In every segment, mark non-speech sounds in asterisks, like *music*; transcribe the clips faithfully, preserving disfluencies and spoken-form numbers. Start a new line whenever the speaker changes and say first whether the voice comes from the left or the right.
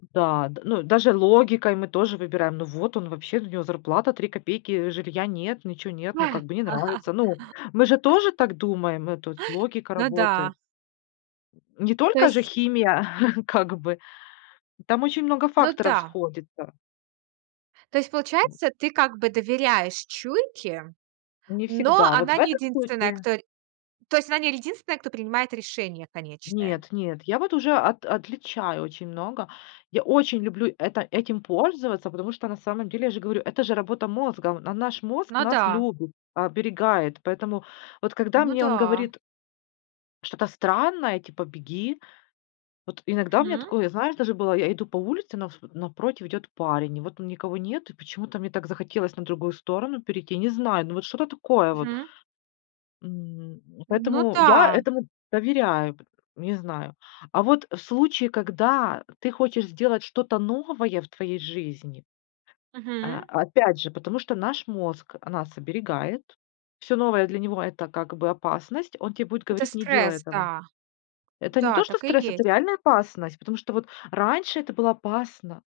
left: Да, д ну даже логикой мы тоже выбираем, ну вот он вообще, ну, у него зарплата три копейки, жилья нет, ничего нет, ну как бы не нравится. Ну мы же тоже
right: *laughs*
left: так думаем, э, тут логика
right: Ну
left: работает.
right: да.
left: Не
right: То
left: только же
right: есть
left: химия *chuckles* как бы там очень много
right: Ну
left: факторов
right: да.
left: сходится.
right: То есть получается, ты как бы доверяешь чуйке,
left: Не
right: но
left: всегда. Вот в
right: она не
left: этом
right: единственная,
left: случае
right: кто рь то есть она не единственная, кто принимает решение конечное.
left: Нет, нет, я вот уже от отличаю очень много. Я очень люблю это этим пользоваться, потому что, на самом деле, я же говорю, это же работа мозга. На наш мозг
right: Ну
left: нас
right: да.
left: любит, оберегает. Поэтому, вот когда
right: Ну
left: мне он
right: да.
left: говорит что-то странное, типа "беги". Вот иногда у меня
right: Мгм.
left: такое, знаешь, даже было: я иду по улице, навс напротив идет парень, и вот там никого нет. И почему-то мне так захотелось на другую сторону перейти, не знаю, ну вот что-то такое вот.
right: Мгм.
left: М.
right: Ну
left: Поэтому я
right: да.
left: этому доверяю, пот не знаю. А вот в случае, когда ты хочешь сделать что-то новое в твоей жизни. А,
right: Мгм.
left: опять же, потому что наш мозг нас оберегает, всё новое для него это как бы опасность, он те будет
right: Это
left: говорить: не делай
right: стресс,
left: этого.
right: да.
left: Это не
right: Да,
left: то, что
right: так и
left: стресс, это
right: есть.
left: реальная опасность, потому что вот раньше это было опасно.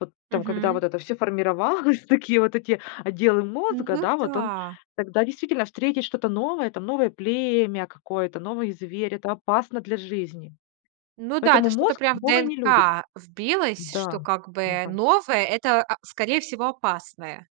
left: Вот там когда
right: Мгм.
left: вот это всё формировалось, такие вот эти отделы
right: Ну
left: мозга, да, вот он
right: да.
left: тогда действительно встретить что-то новое там, новое племя какое-то, новый зверь- это опасно для жизни.
right: Ну да,
left: Поэтому
right: это что-то
left: мозг
right: прям в
left: новое не любит.
right: ДНК вбилось, что
left: Да.
right: как
left: Не
right: бы
left: пань
right: новое- это, а, скорее всего, опасное.